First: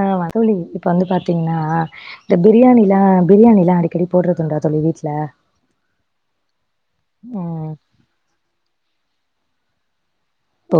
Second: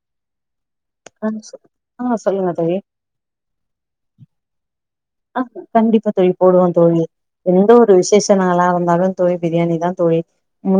ஆ [unintelligible] வந்து ஆ சொ பாத்தீங்கன்னா ஆ இந்த சொல்லுங்க தோழி பிரியாணில்லாம் பிரியாணில்லாம் அடிக்கடி போடுறதுண்டா தோழி [unintelligible] ஆ கண்டிப்பா தோழி போடுவான் தோழி எந்த ம் ஒரு விசேஷ நாளா இருந்தாலும் தோழி பிரியாணி தான் தோழி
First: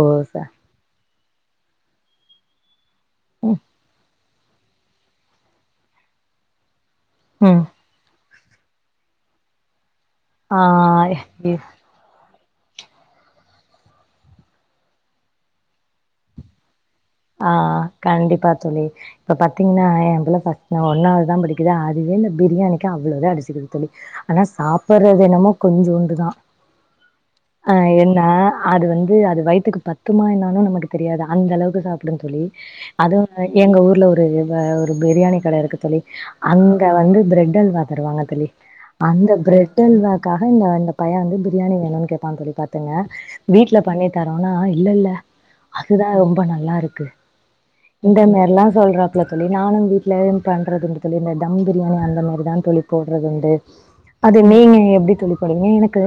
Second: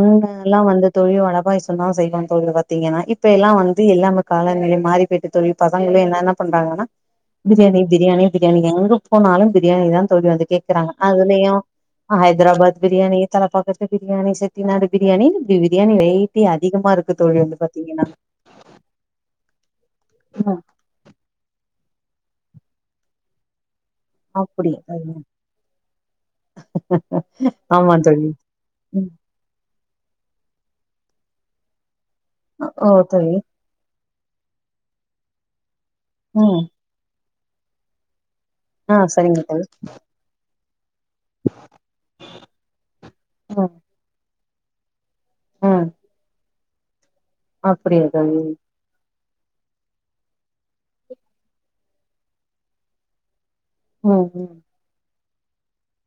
ஓ ச வந்து தோழி வட வய் சொன்னான் செய்வான் தோ [unintelligible] இங்கன்னா இப்ப எல்லாம் வந்து எல்லாம காலநிலை மாறிப்போயிட்டு தோழி பசங்களே என்ன என்ன பண்றாங்கனா ம் பிரியணி பிரியாணி பிரியாணிங்க [unintelligible] போனாலும் பிரியாணி தான் த வந்து ஆ கேக்குறாங்க இ அதுலயும் ஆ ஹைதராபாத் பிரியாணி தலப்பாக்கட்டு பிரியாணி செட்டிநாடு பிரியாணி இ பிரியாணி வெரைட்டி அதிகமா இருக்கு தோழி ஆ வந்து பாத்தீங்கன்னா கண்டிப்பா தோழி இப்ப பாத்தீங்கன்னா என் புள்ள ம் பாத்தீங்கன ஒன்னாவதுதான் படிக்கு து அதுவே இந்த பிரியாணிக்கி அவ்ளோ அடிச்சுது தோழி ஆனா அப்டி சாப்பிடுறது என்னமோ கொஞ்சூண்டுதான் அ ஆமா என்னா தோழி அது ம் வந்து அது வயித்துக்கு பத்து த்தமா என்னாலும் நமக்கு தெரியாது அந்தளவு சாப் ல்ல தோழி ஓ தோழி அதுவும் எங்க ஊர்ல ஒரு ஒரு பிரியாணி கடை இருக்கு தோழி ம் அங்க வந்து பிரட் [unintelligible] தரு வாங்க தோழி ஆ அந்த சரிங்க தோழி பிரட் அல்வாகாக இங்க வந்து பையன் வந்து பிரியாணி வேணும்னு கேட்டான் தோழி பாத்துங்க ம் வீட்ல பண்ணி தர னா இல்ல இல்ல ம் அதுதான் ரொம்ப நல்லா இரு க்கு அப்டியா இந்த தோழி மாறில்லாம் சொல்றா இதில் சொல்லி நானும் வந்து வீட்ல பண்ணுறதுண்டு சொல்லி இந்த டம் பிரியாணி அந்தமாரி தான் தொழி போடுறது உண்டு ம் அது ம் நீங்க எப்டி தோழி இல்ல எனக்கு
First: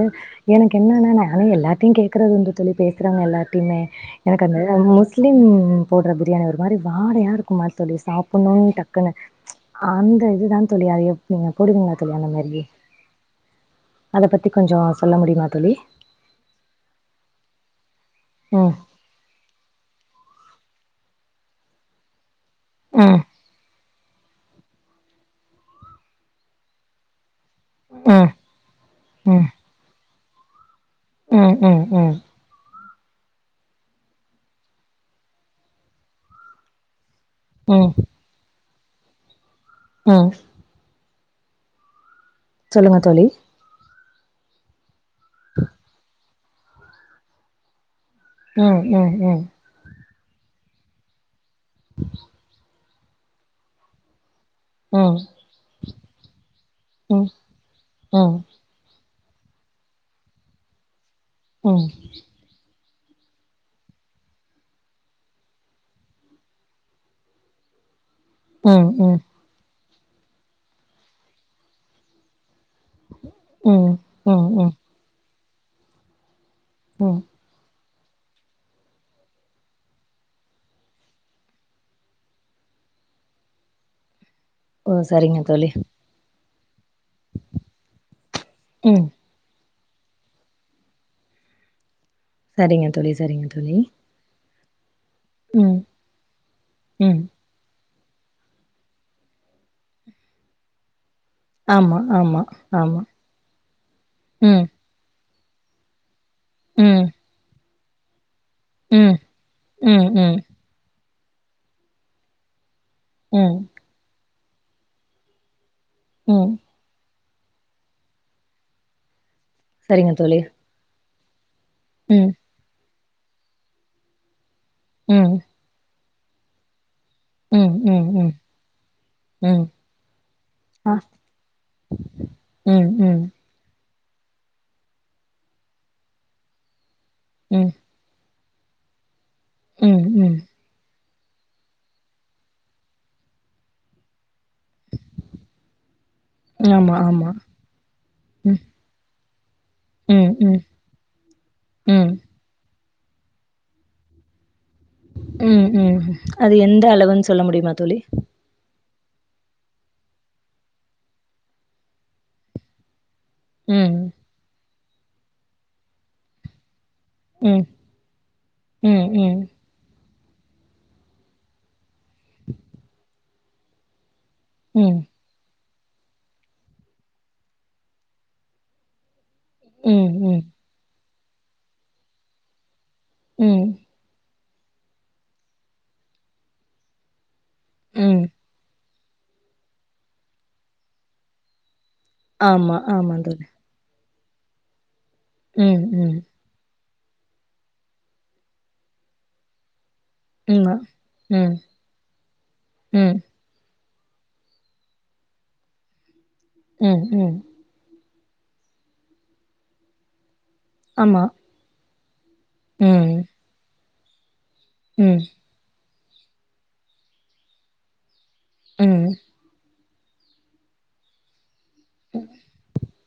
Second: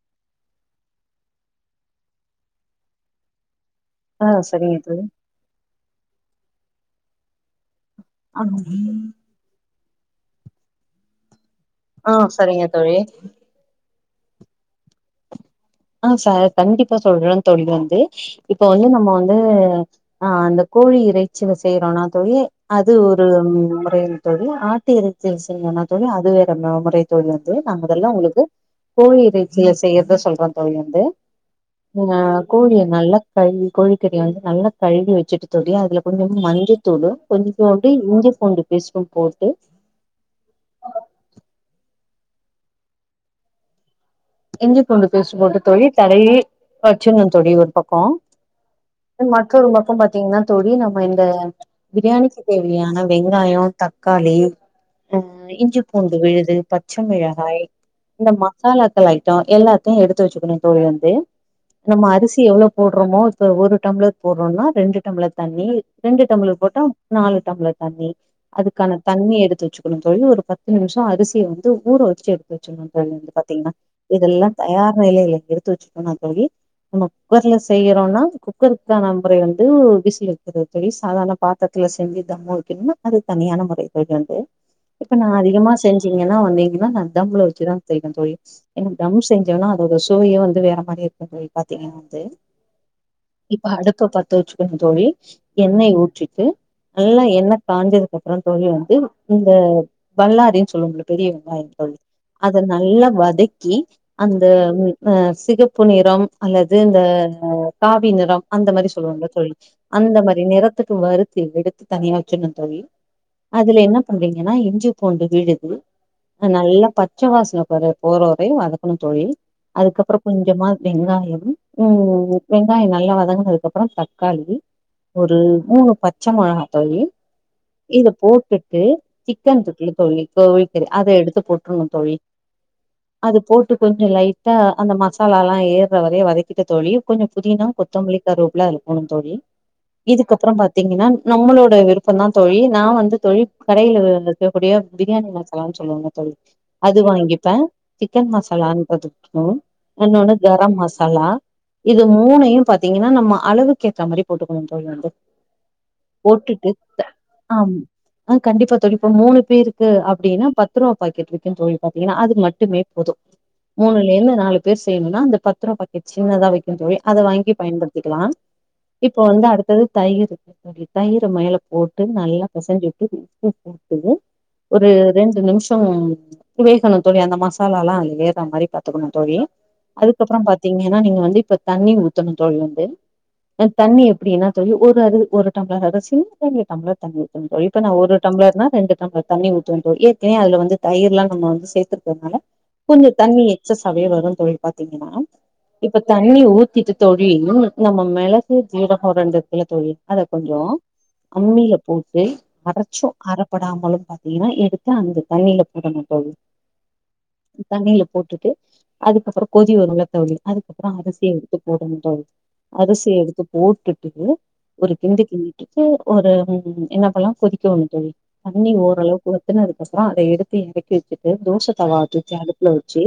எனக்கு என்னன்னா நானும் எல்லாத்தையும் கேட்குறது உண்டு தோழி பேசுறவங்க எல்லார்டயுமே ஆ எனக்கு அந்த சரிங்க தோழி முஸ்லிம் போட்ற பிரியாணி ஒரு மாரி வாடையா இருக்கு மா தோழி சாப்பட்ணுனு டக்குனு ச் அந்த இதுதா தோழி அயோப் ஆ சரிங்க தோழி அத பத்தி கொஞ்சோ சொல்ல முடியுமா தோழி ஆ ச கண்டிப்பா சொல்றேன் தோழி வந்து இப்ப ம் வந்து நம்ம வந்து ஆ அந்த கோழி இறைச்சில செய்றோனா தோழி அது ம் ஒரு முறைங் தோழி ஆ ட்டு இறைச்சில செய்னோனா தோழி அது வேற முறை தோழி து நா முதல்ல ம் உங்களுக்கு கோழி ம் இறைச்சில செய்றத சொல் [inaudible] வந்து ம் ம் ம் நம்ம கோழிய நல்லா கழுவி கோழிக்கறிய வந்து நல்லா கழுவி வச்சுட்டு தோழி அதுல கொஞ்சோனு மஞ்ச தூளு கொஞ்சோண்டு இஞ்சி பூண்டு விஷ்பம் போட்டு ஆ சொல்லுங்க தோழி இஞ்சி பூண்டு பேஸ்டு போட்டு தோழி தடவி வச்சர்னு தோழி ஒரு பக்கோ ம் ம் ம் தீங்கன்னா தோழி நம்ம இந்த பிரியாணிக்கி தேவையான வெங்காயோ தக்காளி ம் அ இஞ்சி பூண்டு விழுது பச்ச ம் மிளகாய் இந்த ம் மசாலா மசாலா ஐட்டோ எல்லாத்தையும் எடுத்து வச்சுக்கணும் தோழி வந்து ம் நம்ம அரிசி எவ்ளோ போட்றோமோ இப்ப ஒரு டம்ளர் போட்றோனா ரெண்டு டம்ளர் தண்ணி ரெண்டு டம்ளர் போட்டா நாலு டம்ளர் தண்ணி ம் ம் அதுக்கான ம் தண்ணி எடுத்து வச்சு கனு தோழி ஒரு பத்து நிமிஷோ அரிசிய வந்து ஊற வச்சு எடு த்து வச்சர்னு தோழி வந்து பாத்தீங்கன்னா ம் எல்லா ம் தயாரா எ [unintelligible] எடுத்து வச்சுருக்கோனா தோழி நம்ம ம் ஊர்ல செய்யிற றோனா குக்கருக்கான முறை வந்து ஒரு விசில் வெக்கிறது தோழி சாதாரண பாத்திரத்தில செஞ்சு தம்மு வெக்கணுனா அது தனியான முறை தோழி வந்து ஓ இப்ப நா சரிங்க தோழி அதிகமா செஞ்சீங்கன்னா வந்தி ஏ நா தம்முள வெச்சுதா செய்வன் தோழி எனக்கு ம் தம் செஞ்சோன்னா சுவையே வந்து வேற மாரி இருக்கு தோழி பாத்தீங்கன்னா து சரிங்க தோழி சரிங்க இப்ப தோழி அடுப்ப பத்து வெச்சு வெக்கனு தோழி ம் எண்ணெய் ஊற்றிட்டு ம் நல்லா எண்ணெ காஞ்சது அதுக்கப்புறோந் தோழி வந்து இந்த வல்லாரைன்னு சொல்லுவமல்ல பெரிய வெங்காயம் தோழி ஆமா ஆமா அத ஆமா நல்லா வதக்கி கி அந்த ம் ஆ சிகப்பு நிறம் அல்லது இந்த ம் காவி நிரம் அந்த மாரி ம் சொல்லுவாங்கல்ல தோழி ம் அந்த ம் மாரி நிறத்துக்கு வருத் து எடுத்து தனியா வெச்சிரனு தோழி ம் அதுல என்ன பண்றீங்க ஏன்னா இஞ்சி பூண்டு விழுது ம் நல்லா பச் பச்ச வாசன பர போரோ அதையு வதக்கணு தோழி சரிங்க அதுக்கப்பறோ தோழி கொஞ்சுமா வெங்காயம் உம் ம் உம் வெங்காயம் ந நல்ல வதங்குனதுக்கு அப்பறோ தக்காளி ம் ஒரு மூணு பச் பச்ச மெளகா தோழி ம் ம் இத ம் போட்டுட்டு சிக்கன் ம் இருக்குலா தோழி கோழிகறி ஆ அத எடுத்து போட்டுறுனு தோழி ம் ம் போட்டு கொஞ்சு லைட்டா அந்த மசாலலா ஏற வரையு வதக்கிட்டு தோழி கொஞ்சு புதினா ம் கொத்தமல்லி கருவேப்ல அதுல போடனு தோழி ம் ம் இதுக்கப்பறோ பாத்தீங்கன்னா நம்மளோட விருப்பம்தான் தோழி நான் வந்து தோழி கடைல இருக்கக்கூடிய பிரியாணி மசாலான்னு சொல்லுவாங்க தோழி ஆமா அது ஆமா வாங்கிப்பேன் சிக்கன் ம் மசாலா போட்டுக்கணும் ம் இன்னொன்னு ம் கரம் மசாலா இது ம் மூணையும் பாத்தீங்கன்னா நம்ம அளவுக்கு ஏற்ற மாதிரி போட்டு அளவுக்கு வந்து ம் ம் அது போட்டுட்டு எந்த அளவுன்னு சொல்ல ஆ முடியுமா தோழி ஆஹ் கண்டிப்பா தோழி மூணு பேருக்கு அப்படின்னா பத்துருவா பாக்கெட் இருக்கு தோழி பாத்தீங்கனா அது மட் டுமே போதும் ம் மூணுல இருந்து நாலு பேர் செய்யணும்னா அந்த பத்துருவாபாக்கெட் சின்னதா விக்கும் தோழி அதை வாங்கி ம் பயன்படுத்திக்கலாம் ம் இப்போ ம் வந்து அடுத்தது தயிர் தயிர மேல போட்டு நல்லா பிசஞ்சுட்டு உப்பு போட்டு ஒரு ம் ரெண்டு நிமிஷம் ம்ம் வேகணும் தோழி அந்த [unintelligible] மசாலாயெல்லாம்ம் அதுல ஏர்ற மாரிப் பாத்துக்கணும் தோழி ம் ம் அதுக்கப்புறம் பாத்தீங்கன்னா நீங்க வந்து இப்ப தண்ணி ஊத்தணும் தோழி வந்து அ ம் தண்ணி எப்டி னா தோழி ஒரு அரு ஒரு டம்ளர் அத [unintelligible] தண்ணி [inaudible] இப்ப நா ஒரு ம் டம்ளர் னா ரெண்டு டம்ளர் தண்ணி ஊத்துவேநன் தோழி ஏற்கனேவே அதுல வந்து தயிர்லா நம்ம வந்து சேத்துர்க்கர்னால ஆமா கொஞ்சோ ஆமா தண்ணி தோழி எக்ஸஸ் ஆவே வர் ரு தோழி பாத்தீங்கன்னா ம் இப்ப ம் தண்ணி ஊத்திட்டு தோழி உம் நம்ம மெளகு ஜீரகோம் ரெண்டிர்க்குல தோழி அத கொஞ்சோ ஆமா ம் அம்மில போட்டு ம் அறச்சும் அற படாமலும் பாத்தீங்கன்னா எடுத்து அந்த தண்ணில போடணு தோழி ம் ம் தண்ணில போட்டுட்டு அதுக்கப்பறோ கொதி வரும்ல தோழி அதுக்கப்பறோ ஆமா அரிசிய எடுத்து போடணும் டோ [unintelligible] அரிசி ம் எடுத்து போட்டுட் டு ஒரு கிண்டு ம் கிண்டிட்டு ஒரு ம் என்ன பண்லா கொதிக்க உட்ணும் தோழி தண்ணி ம் ஓரளவுக்கு ஊத்துனா இருக் கொசரோ அத எடுத்து இறக்கி வெச்சுட்டு தோச தவா ச்சு அடுப்புல வச்சு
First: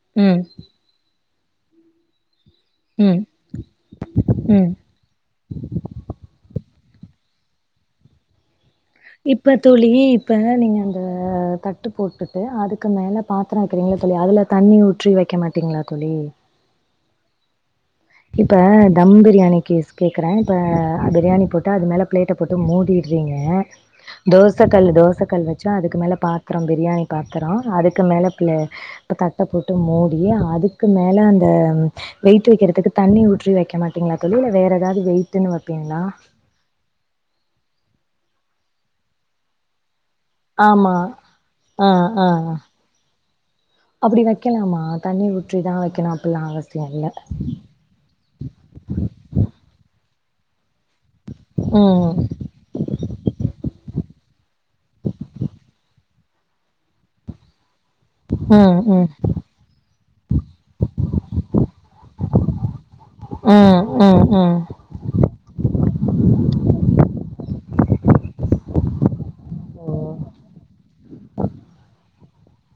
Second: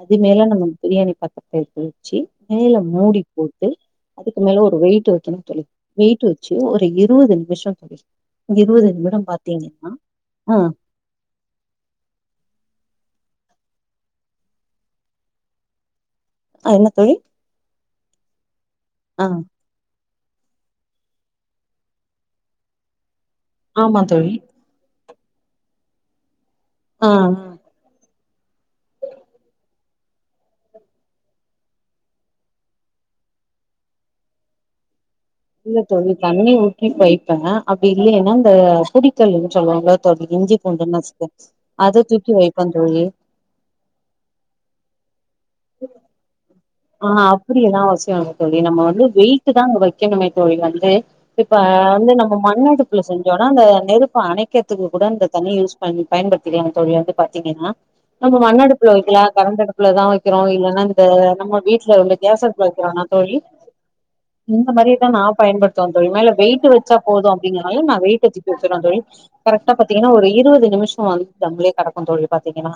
அது ம் மேல நம்ம பிரியாணி பாத் எறக்கி வெச்சி மேல ம் மூடி போட்டு அதுக்கு மேல ம் ஒரு வெயிட் வைக்கனு தோழி வெயிட் வெச்சு ஒரு இருவது நிமிஷோ தோழி இருவது நிமிடம் இப்ப தோழி பாத்தீங்கன்னா இப்ப நீங்க ஆ அந்த தட்டு போட்டுட்டு அதுக்கு மேல பாத்ரோ வெக்குறீங்கல்ல தோழி அதுல தண்ணி ஊற்றி வெக்க மாட்டீங்ளா தோழி அ என்ன தோழி இப்ப தம் ஆ பிரியாணிக்கிஸ் கேக்கறே இப்ப அ பிரியாணி போட்டா அது மேல பிளேட்ட போட்டு மூடி ரிங்க ஆமா தோழி தோச கல்லு தோச கல் வச்சா அதுக்கு மேல பாத் த்ரம் பிரியாணி ஆ பாத்தறோ அதுக்கு மேல பி தட்ட போட்டு மூடி அதுக்கு மேல அந்த வெய்ட்டு வெக்கிறதுக்கு தண்ணி ஊற்றி வெக்க மாட்டீங்களா தோழி இல்ல வேறெதாவது வெய் இல்ல தோழி தண்ணி ஊத்தி வைப்ப அ டி இல்லேனா அந்த புடிக்கல்லுன்னு சொல்லுவாங்ள தோழி இஞ்சி பூண்டு ஆமா நசுக்கு ஆ அத ஆ தூக்கி வைப்ப தோழி சுற்றி தான் வெக்கணும் அப்பில்லாம் அவசியம் அ அப்டியா எல்லாம் அவசியம் இல்ல தோழி நம்ம வந்து வெயிட்டு தான் அங்க வைக்க கனுமை தோழி அது அ இப்ப வந்து ம் நம்ம மண்னடுப்புல செஞ்சோனா அந்த நெருப்பு அணைக்கரத்துக்கு கூட இந்த தண்ணி யூஸ் பண்ணி பயன்படுத்திக்கலாம் தோழி வந்து பாத்தீங்கனா நம்ம மண் ம் அடுப்புல ம் வெக்கலாம் கரன்ட் அடுப்புலதான் வெக்கிறோம் இல்லனா இந்த நம்ம வீ்ட்ல உள்ள கேஸ் அடுப்புல வைக்கிலானா தோழி ம் ம் ம் இந்த மாரிதா நான் பயன்படுத்துவன் தோழி மேல வெயிட்டு வச்சா போதும் அப்டிங்கறனால நான் வெயிட் [unintelligible] தோழி கரெக்டா ஓ பாத்தீங்கனா ஒரு இருவது நிமிஷம் வந்து தம்ளே கடக்கும் தோழி பாத்தீங்கனா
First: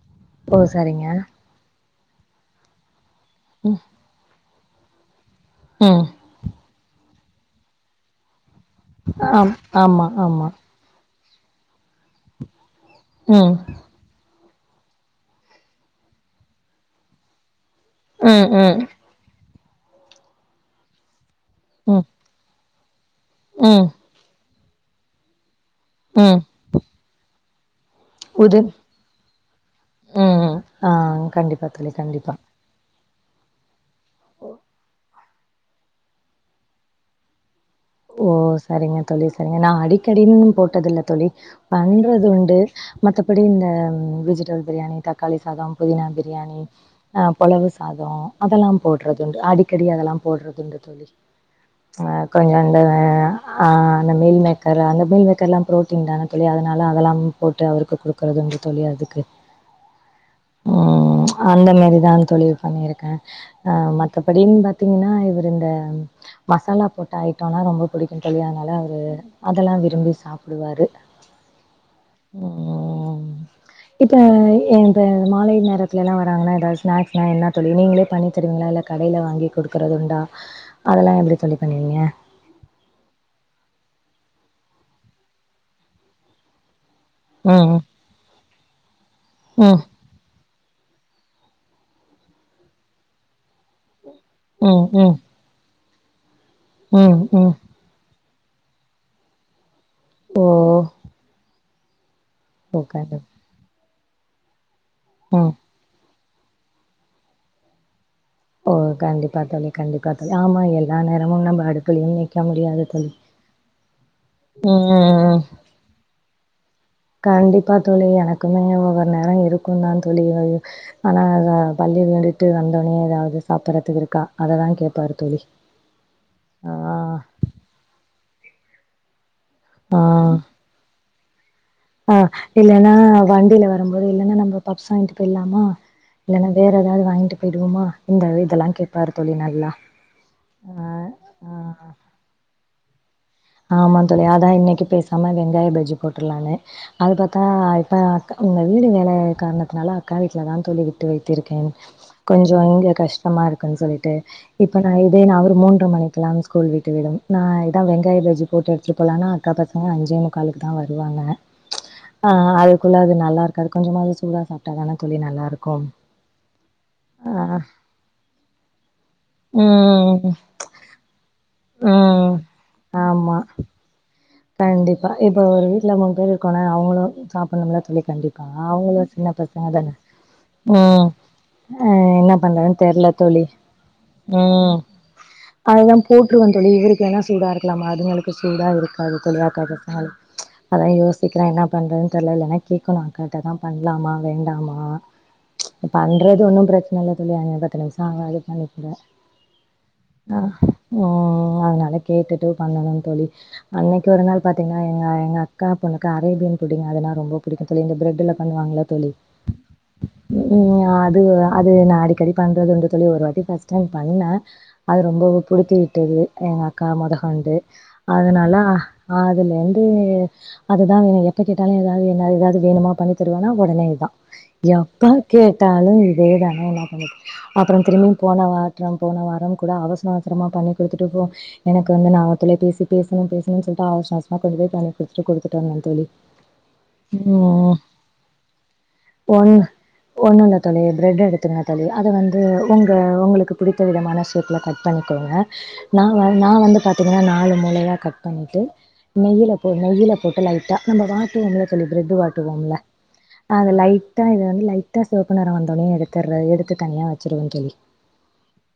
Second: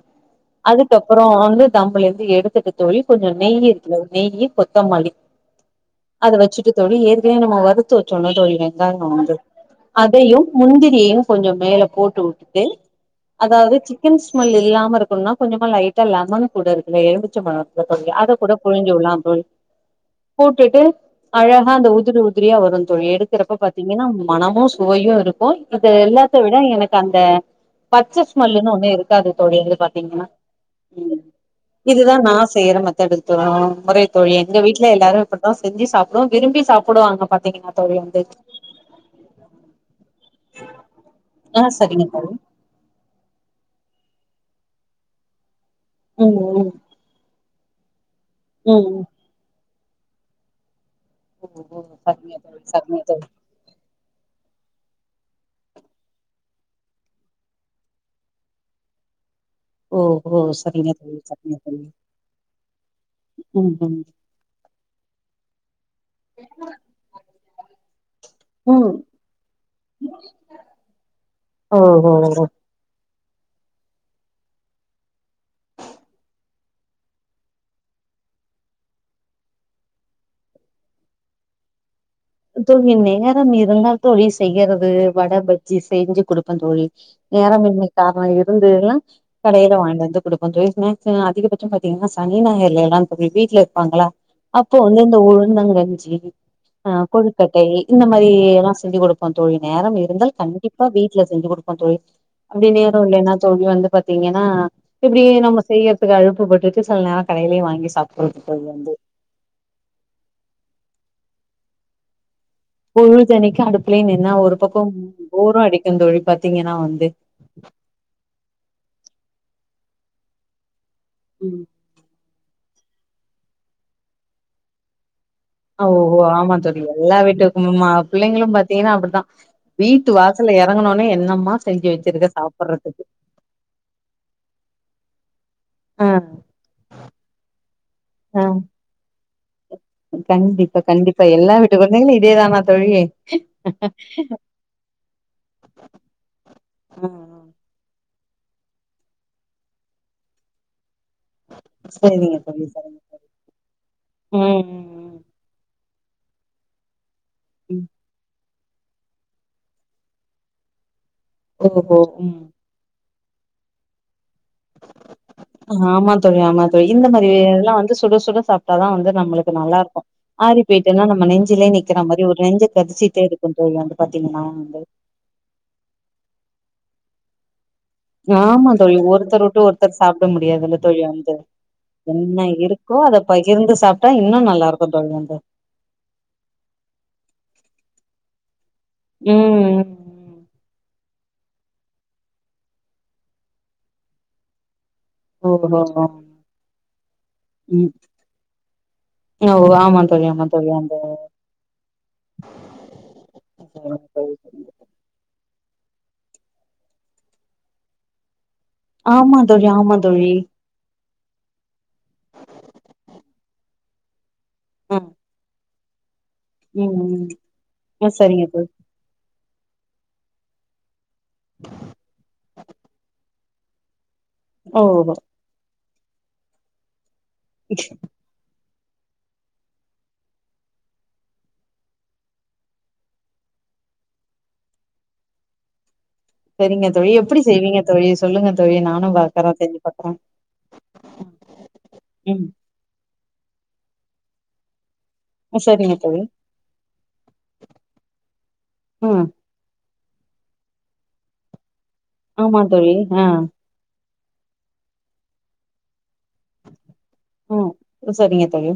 ஓ சரிங்க அதுக்கப்பறம் வந்து தம்ளேந்து எடுத்துட்டு தோழி கொஞ்சோம் நெய் இரு நெய்யி கொத்தமல்லி ம் அத வெச்சுட்டு தோழி ஏற்க [unintelligible] நம்ம வறுத்து வச்சோல்ல தோழி ஆம் ஆமா அதையும் ஆமா முந்திரியும் கொஞ்சம் மேல போட்டு உட்டுட்டு ம் அதாவ்து சிக்கன் ஸ் ம்மல் இல்லாம இருக்குன்னா கொஞ்சமா லைட்டா லெமன் கூட இருக்குல்ல எலுமிச்ச பழோ [unintelligible] அத ம் குட ம் புழிஞ்ஜி உல்லாந் தோழி கூட்டிட்டு அழகா அந்த ம் உதிரி உதிரியா வரு தோழி எடு கிறப்ப ம் பாத்தீங்கன்னா மணமோ சு சுவையு இருக்கு இது எல்லாத்த ம் விட எனக்கு அந்த பச்ச உது ஸ்மல்லுன்னு ஒண்ணு இருக்காது தோழி இத பாத்தீங்கனா ம் ஆ கண்டிப்பா தோழி இதுதா கண்டிப்பா. நா செய்யற மெ த்தடு தாமரை தோழி எங்க வீட்ல எல்லாரு ப தா செஞ்சி சாப்டுவோ விரும்பி சாப்புடுவாங்க பாத்தீங்கனா ஓ சரிங்க தொழி சரிங்க நா அடிக்கடினுன் போட்டதில்ல தொழி ஆ சரிங்க பண்றது தோழி உண்டு மத்த ப்படி இந்த வெஜிடபுள் பிரியாணி தக்காளி சாதம் புதினா ம் பிரியாணி ம் அ பொலவு ஸ் சாதோ அதல்லா ம் ம் போட்றதுண்டு அடி கடி அதல்லாம் போட்றது உண்டு தொழி ஓகோ சரிங்க தோழி அ ஸ் அ அ ஆ ந்த மீல் மேக்கர்ல அந்த மீல் மேக்கர்ல்லாம் ப்ரோட்டீன் தான தோழி அதனால அதெலாம் போட்டு அவுருக்கு குடுக்குறது உண்டு தோழி அதுக்கு ஓ ஓ சரிங்க தோழி ம் சரிங்க அந்த தோழி மேரிதாந் தோழி பண்ணிருக்கே ம் அ ம் மத்தபடின் பாத்திங்கன்னா இவுரு இந்த மசாலா போட்ட ஐ ஆனா ரொம்ப பிடிக்குந் தோழி அதனால ம் அவுரு அதல்லா விரும்பி சாப்புடுவாரு ஓ ஓ ஓ ம் ம் இப்ப எ இப்ப மாலை நேரத்திலல்லா வராங்கன்னா எதாவ் ஸ்நாக்ஸ்னா என்ன தோழி நீங்ளே பண்ணி தருவிங்ளா இல்ல கடையில வாங்கி குடுக்கறதுண்டா அதெல்லா எப்டி தோழி பண்ணுவீங்க தோழி நேரம் இருந்தால் தோழி செய்யறது வட பஜ்ஜி செய்ஞ்சு குடுப்பந் தோழி நேரம் ம், இன்மை கார்ணோ இர் வந்து எல்லா கடையில ம், வாய்ன்ட்டு வந்து குடுப் கொஞ்சம் [unintelligible] ஸ்னாக்ஸ்ல அதிகபட்சம் பாத்தீங்கன்னா சனி நாயர் எல்லாம் வீட்டுல இருப்பாங்கள அப்போ ம், வந்து ம், இந்த ஊழுதங் கஞ்சி உஹூம் ஆ ம், ம். கொழுக்கட்டை இந்த [unintelligible] தான் செஞ்சு கொடுப்பன் தோழி நேரம் இருந்தால் ஓ! கண்டிப்பா வீட்டுல செஞ்சு கொடு அது அப்படி ஓ! பேரும் கண்டிப் இல்லைன்னா தோழி வந்து பத் தீங்கன்னா இப்படி ம். நம்ம செய்யற க்கு அழுப்புப்பட்டு சிலநேரம் கடையிலெ வாங்கி சாப் ஓ கண்டிப்பா தொழி கண்டிப்பா தோழி ஆமா எல் எல்லா நேமும் நம்ம ஆடுகுளையெ நீக் பொழுதனிக்கு அடுப்புலெ நின்னா ஒரு ம் பக்கம் ம் ம் போரும் அடிக்கும் தோழி பாத்தீங்கனா கண்டிப்பா தோழி எனக்குமே ஒவ்வொரு நேரம் இருக் கும் தான் தோழி அது ஆனால் ம் பள்ளியை விட்டு வந் வந்தொடனே ஏதாவது சாப்பிடறதுக்கு இருக்கா அத தான் கேட்பாரு தோழி ஓ ஆமா ஆ தோழி எல்லா வீட்டுக்கும்மா பிள்ளைங்களும் பாத்தீங்கன்னா அப்படிதான் ஆ வீட்டு வாசல்ல எறங்குனோனே என் தமாஸ் ஆ இல்லன்னா வண்டியில வரும்போது இல்லன்னா நம்ம பஃப்ஸ் வாங்கி போயிர்லாம் ஆ இல்லைன்னா வேற ஏதாவது வாங்கிட்டு போயிடுவோமா இந்த ஆ இதெல்லாம் கேட்பாரு தோழி நல்லா கண்டிப்பா ஆ கண்டிப்பா எல்லா வீட்டு ஆ குழந்தைகளு இதேதானா தோழி ஆமா தோழி அதான் இன்னைக்கு பேசாம வெங்காய பஜ்ஜி போட்டுர்லானு ஆ அது ஆ பாத்தா இப்ப இந்த வீடு வேல காரணத்தினால அக்கா வீட்டில தான் தோழி வைத்திருக்கேன் சரிங்க தோழி கொஞ்சம் இங்க சரிங்க கஷ்டமா இருக்குன்னு சொல்லிட்டு ம் இப்ப நான் ம் இதே நான் ஒரு மூன்ற மணிக்கு இருக்கலாம் ஸ்கூல் விட்டு விடும் நா ம் இதான் வெங்காய பஜ் போட்டு எடுத்துட்டு போலனா அக்கா பசங்க அஞ்செ முக்காலக்கு தா வர் வருவாங்க ஓஹோ ம்ச் அ ம் அதுக்குள்ள நா நல்லா இருக்காது கொஞ்சம்ம சூடா சாப்ட்டா தான தோழி நல்லாருக்கும். ஆமா தோழி ஆமா தோழி இந்த மாரி ஆ எல்லாம் வந்து சுட சுட சாப்ட்டாதான் வந்து நம்மளுக்கு நல்லா இருக்கும் ம் ஆரி போயிட்டுனா நம்ம நெஞ்ச ஞ்சிலே நிக்கிறா மாரி ம் ஒரு நெஞ்சு கரிசாசிட்டே ஆமா. இருக்கோ தோழி அ கண்டிப்பா இப்ப ஒரு வீட்ல மூணு பேரு இருக்கோல அவுங்களும் காப் பொண்ண கண்டிப்பா ஆமா தோழி அவுங்கள சின்ன ஒருத்தர் வுட்டு பசங்க தானே ஒருத்தர் சாப்ட முடியாதுல்ல தோழி ம் வந்து என்ன பண்றது என்ன பண்றதுன்னு இருக்கோ தெரில அத தோழி பகிர்ந்து சாப்ட்டா இன்னு நல்லா உம் இருக்கு தோழி வந்து அதுதான் போற்றுவன் தோழி இவருக்கு ஏனா சூடா இருக்கலாமா அதுங்களுக்கு சூடா இருக்கு சொ ம் [inaudible] அதான் யோசிக்கிறேன் என்ன பண்ணுறதுன்னு தெரியில லலைனா கேக்கனு அக்காகிட்ட தான் பண்ணலாமா வேண்டாமா ஓஹோ பண்றது ஒன்னும் பிரச் நல்லது சொல்லி பத்து ம் நிமிஷம் ஆவது தோழி ஓ ஆமா தோழி ஆமா தோழி அந்த அதனால கேட்டுட்டே பண்ணலாம் தோழி சரிங்க அன்னைக்கு ஒரு தோழி. நாள் பாத்தீங்கன்னா எங்க எங்க அக்கா பொண்ணுக்கு அரேபியன் புட்டிங் அது நா ரொம்ப பிடிக்கும் தோழி இந்த பிரட்ல ஆமா தோழி ஆமா தோழி ம். அது அது நான் அடிக்கடி பண்ணுறதுன்ற தோழி ஒரு வாட்டி ஃபஸ்ட் டைம் பண்ண ஆ அது ரொம்பவு புடிச்சது தெரியும் எங்க அக்கா ம் மொதகொண்டு ம் சரிங்க அதனால தோழி ஆ ஆ அது வந்து அது இதான் வேணு எப்ப கேட்டாலு ஏதாவது வேணுமா ஏதாவது வேணுமா பண்ணி தரட்ட டோனா ஒடனே இதா ஓஹோ எப்ப கேட்டா ஹலோ இதே தானோ நா பண்ணி அப்பற திரும்பவு போன போன வார கூட அவசர அவசரமா பண்ணி கொடுத்துட்டு போ எனக்கு வந்து நான் தொலை பேசி பேசணு பேச ம் சொல்லிட்டு அவசர அவசரமா கொண்டு போய் பண்ணி கொடுத்துட்டு கொடுத்துட்டு வந்தே தோழி சரிங்க தோழி எப்டி ம் செய்வீங்க தோழி சொல்லுங்க தோழி நானு பாக்குறே ஒன்னு செஞ்சு பாக்குறே ஒன்னுயில்ல தோழி பிரெட் எடுத்துக்குங்க தோழி அத வந்து ம் உங்க உங்களுக்கு பிடித்த விதமான [unintelligible] பண்ணிகோங்க சரிங்க நா தோழி நான் வந்து பாத்தீங்கன்னா நாலு மூலையா கட் பண்ணிட்டு ம் நெய்யில போ நெய்யில போட்டு லைட்டா நம்ம வாட்டுவம்ளே சொல்லி பிரெட் ஆமா வாட்டுவோம்ல தோழி ஆ அத லைட் ட்டா லைட்டா சிவப்பு நிறம் வந்ததும் எடுத்தற எடுத்துட்டேங்க ஹும் சரிங்க தோழி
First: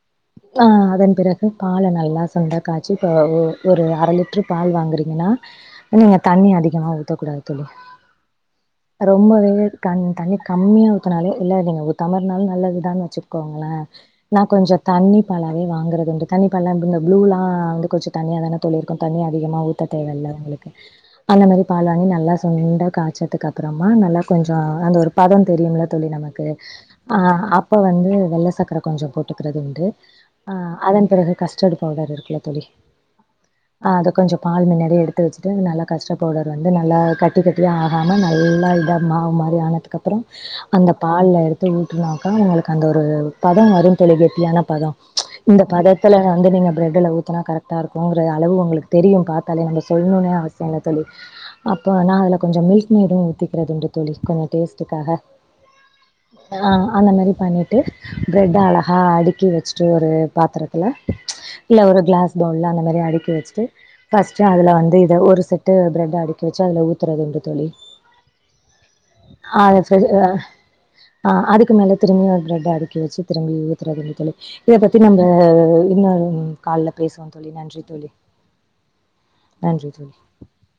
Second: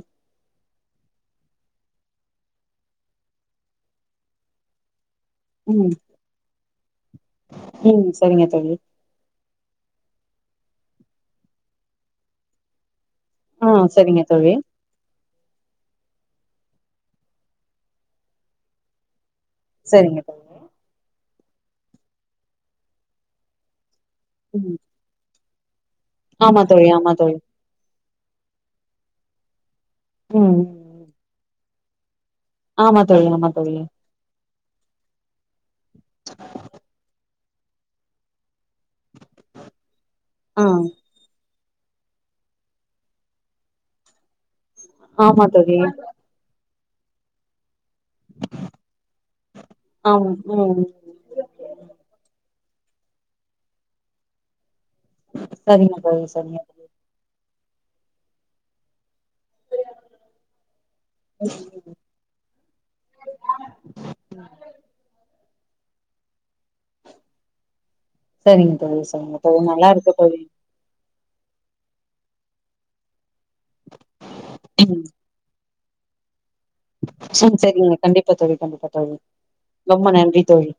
ஆஹ் அதன் பிறகு பாலே நல்லா சுண்ட காய்ச்சி ஒரு அரைலி ட்டர் பால் வாங்குறீங்கன்னா ம் நீங்க தண்ணி அதி [unintelligible] ஊத்த கூடாது தோழி ம் சரிங்க தோழி ரொம்பவே இத தண்ணி கம்மியா ஊத்துனாலே இல்லேஜ இல்லேடம்ளர்னாலு நல்லா விடாம வச்சுக் ஆ க்கோங்களே சரிங்க நா தோழி கொஞ்சம் தண்ணி பாலாவே வாங்குறதுன்டு தண்ணி பால்னா புளூலா வந்து கொஞ்ச தண்ணியா தானே தோழி இருக்கு தண்ணியே [unintelligible] அதிகமா ஊத்த தேவை சரிங்க இல்லை தோழி உங்களுக்கு அந்த மாரி பால் வாங்கி நல்லா சுண்ட காய்ச்சனதுக்கு அப்பறமா நல்லா கொஞ்ச ம் அந்த ஒரு பதம் தெரியலங்களே [unintelligible] தோழி நமக்கு ஆமா தோழி ஆமா தோழி ஆஹ் அப்ப வந்து வெள்ள சக்கர கொஞ்ச போட்டுக்கறது உண்டு ம் ஆஹ் அதன் பிறகு கஷ் செரி பவுடர் இருக்குல ஆமா தோழி ஆமா தோழி கொஞ்ச பால் மின்னாடியே எடுத்து வச்சுட்டு நல்லா கஸ்டர்பவுடர் வந்து நல்லா க ட்டுகட்டி ஆகாம நல்லா இதமா மாவு மாரி ஆனத அதுக்கப்பறம் ஆ அந்த பால்ல எடுத் ஊட்டுனாக்கா அவங்களுக்கு அந்த ஒரு பதம் வரும் தோழி கெட்டியான பதம் ஆமா இந்த தோழி பதத்துல வந்து நீங்க பிரெட்டுல ஊத்துனா கரெக்டா இருக்கும் அளவு உங்களுக்கு தெரியும் பாத்தாலே நம்ம ஆமா சொல்னுனே அவசியம் இல்ல ம் தோழி அப்பனா அதுல கொஞ்ச மில்க் மேடும் ஊத்திகறது உண்டு தோழி கொஞ்ச டேஸ் க்காக சரிங்க தோழி சரிங்க ஆஹ அந்த மாரி பண்ணிட் ட்டு பிரெட் அழகா அடிக் வச்சுட்டு ஒரு பாத்திரத்துல இல்ல ஒரு கிளாஸ் பௌல்ல அந்த மாரி அடிக் ட்டு ஃபர்ஸ்ட் அதுல வந்து இத ஒரு செட்டு பிரெட் அடி க்கு வெச்சு அதுல ஊத்தறதுண்டு தோழி சரிங்க தோழி சரிங்க தோழி அது நல்லா சரி இருக்கு அ தோழி ஆ அதுக்கு மேல திரும்பியு ஒரு பிரட அடுக்கி வெச்சு திரும்பி ஊத்தறதுங்க தோழி இத பத்தி ம் நம்ப ஆ என்ன [unintelligible] காலைல பேசுவோம் தோழி நன்றி தோழி ப்பா தோழி கண்டிப்பா தோழி நன்றி ரொம்ப தோழி ம் நன்றி தோழி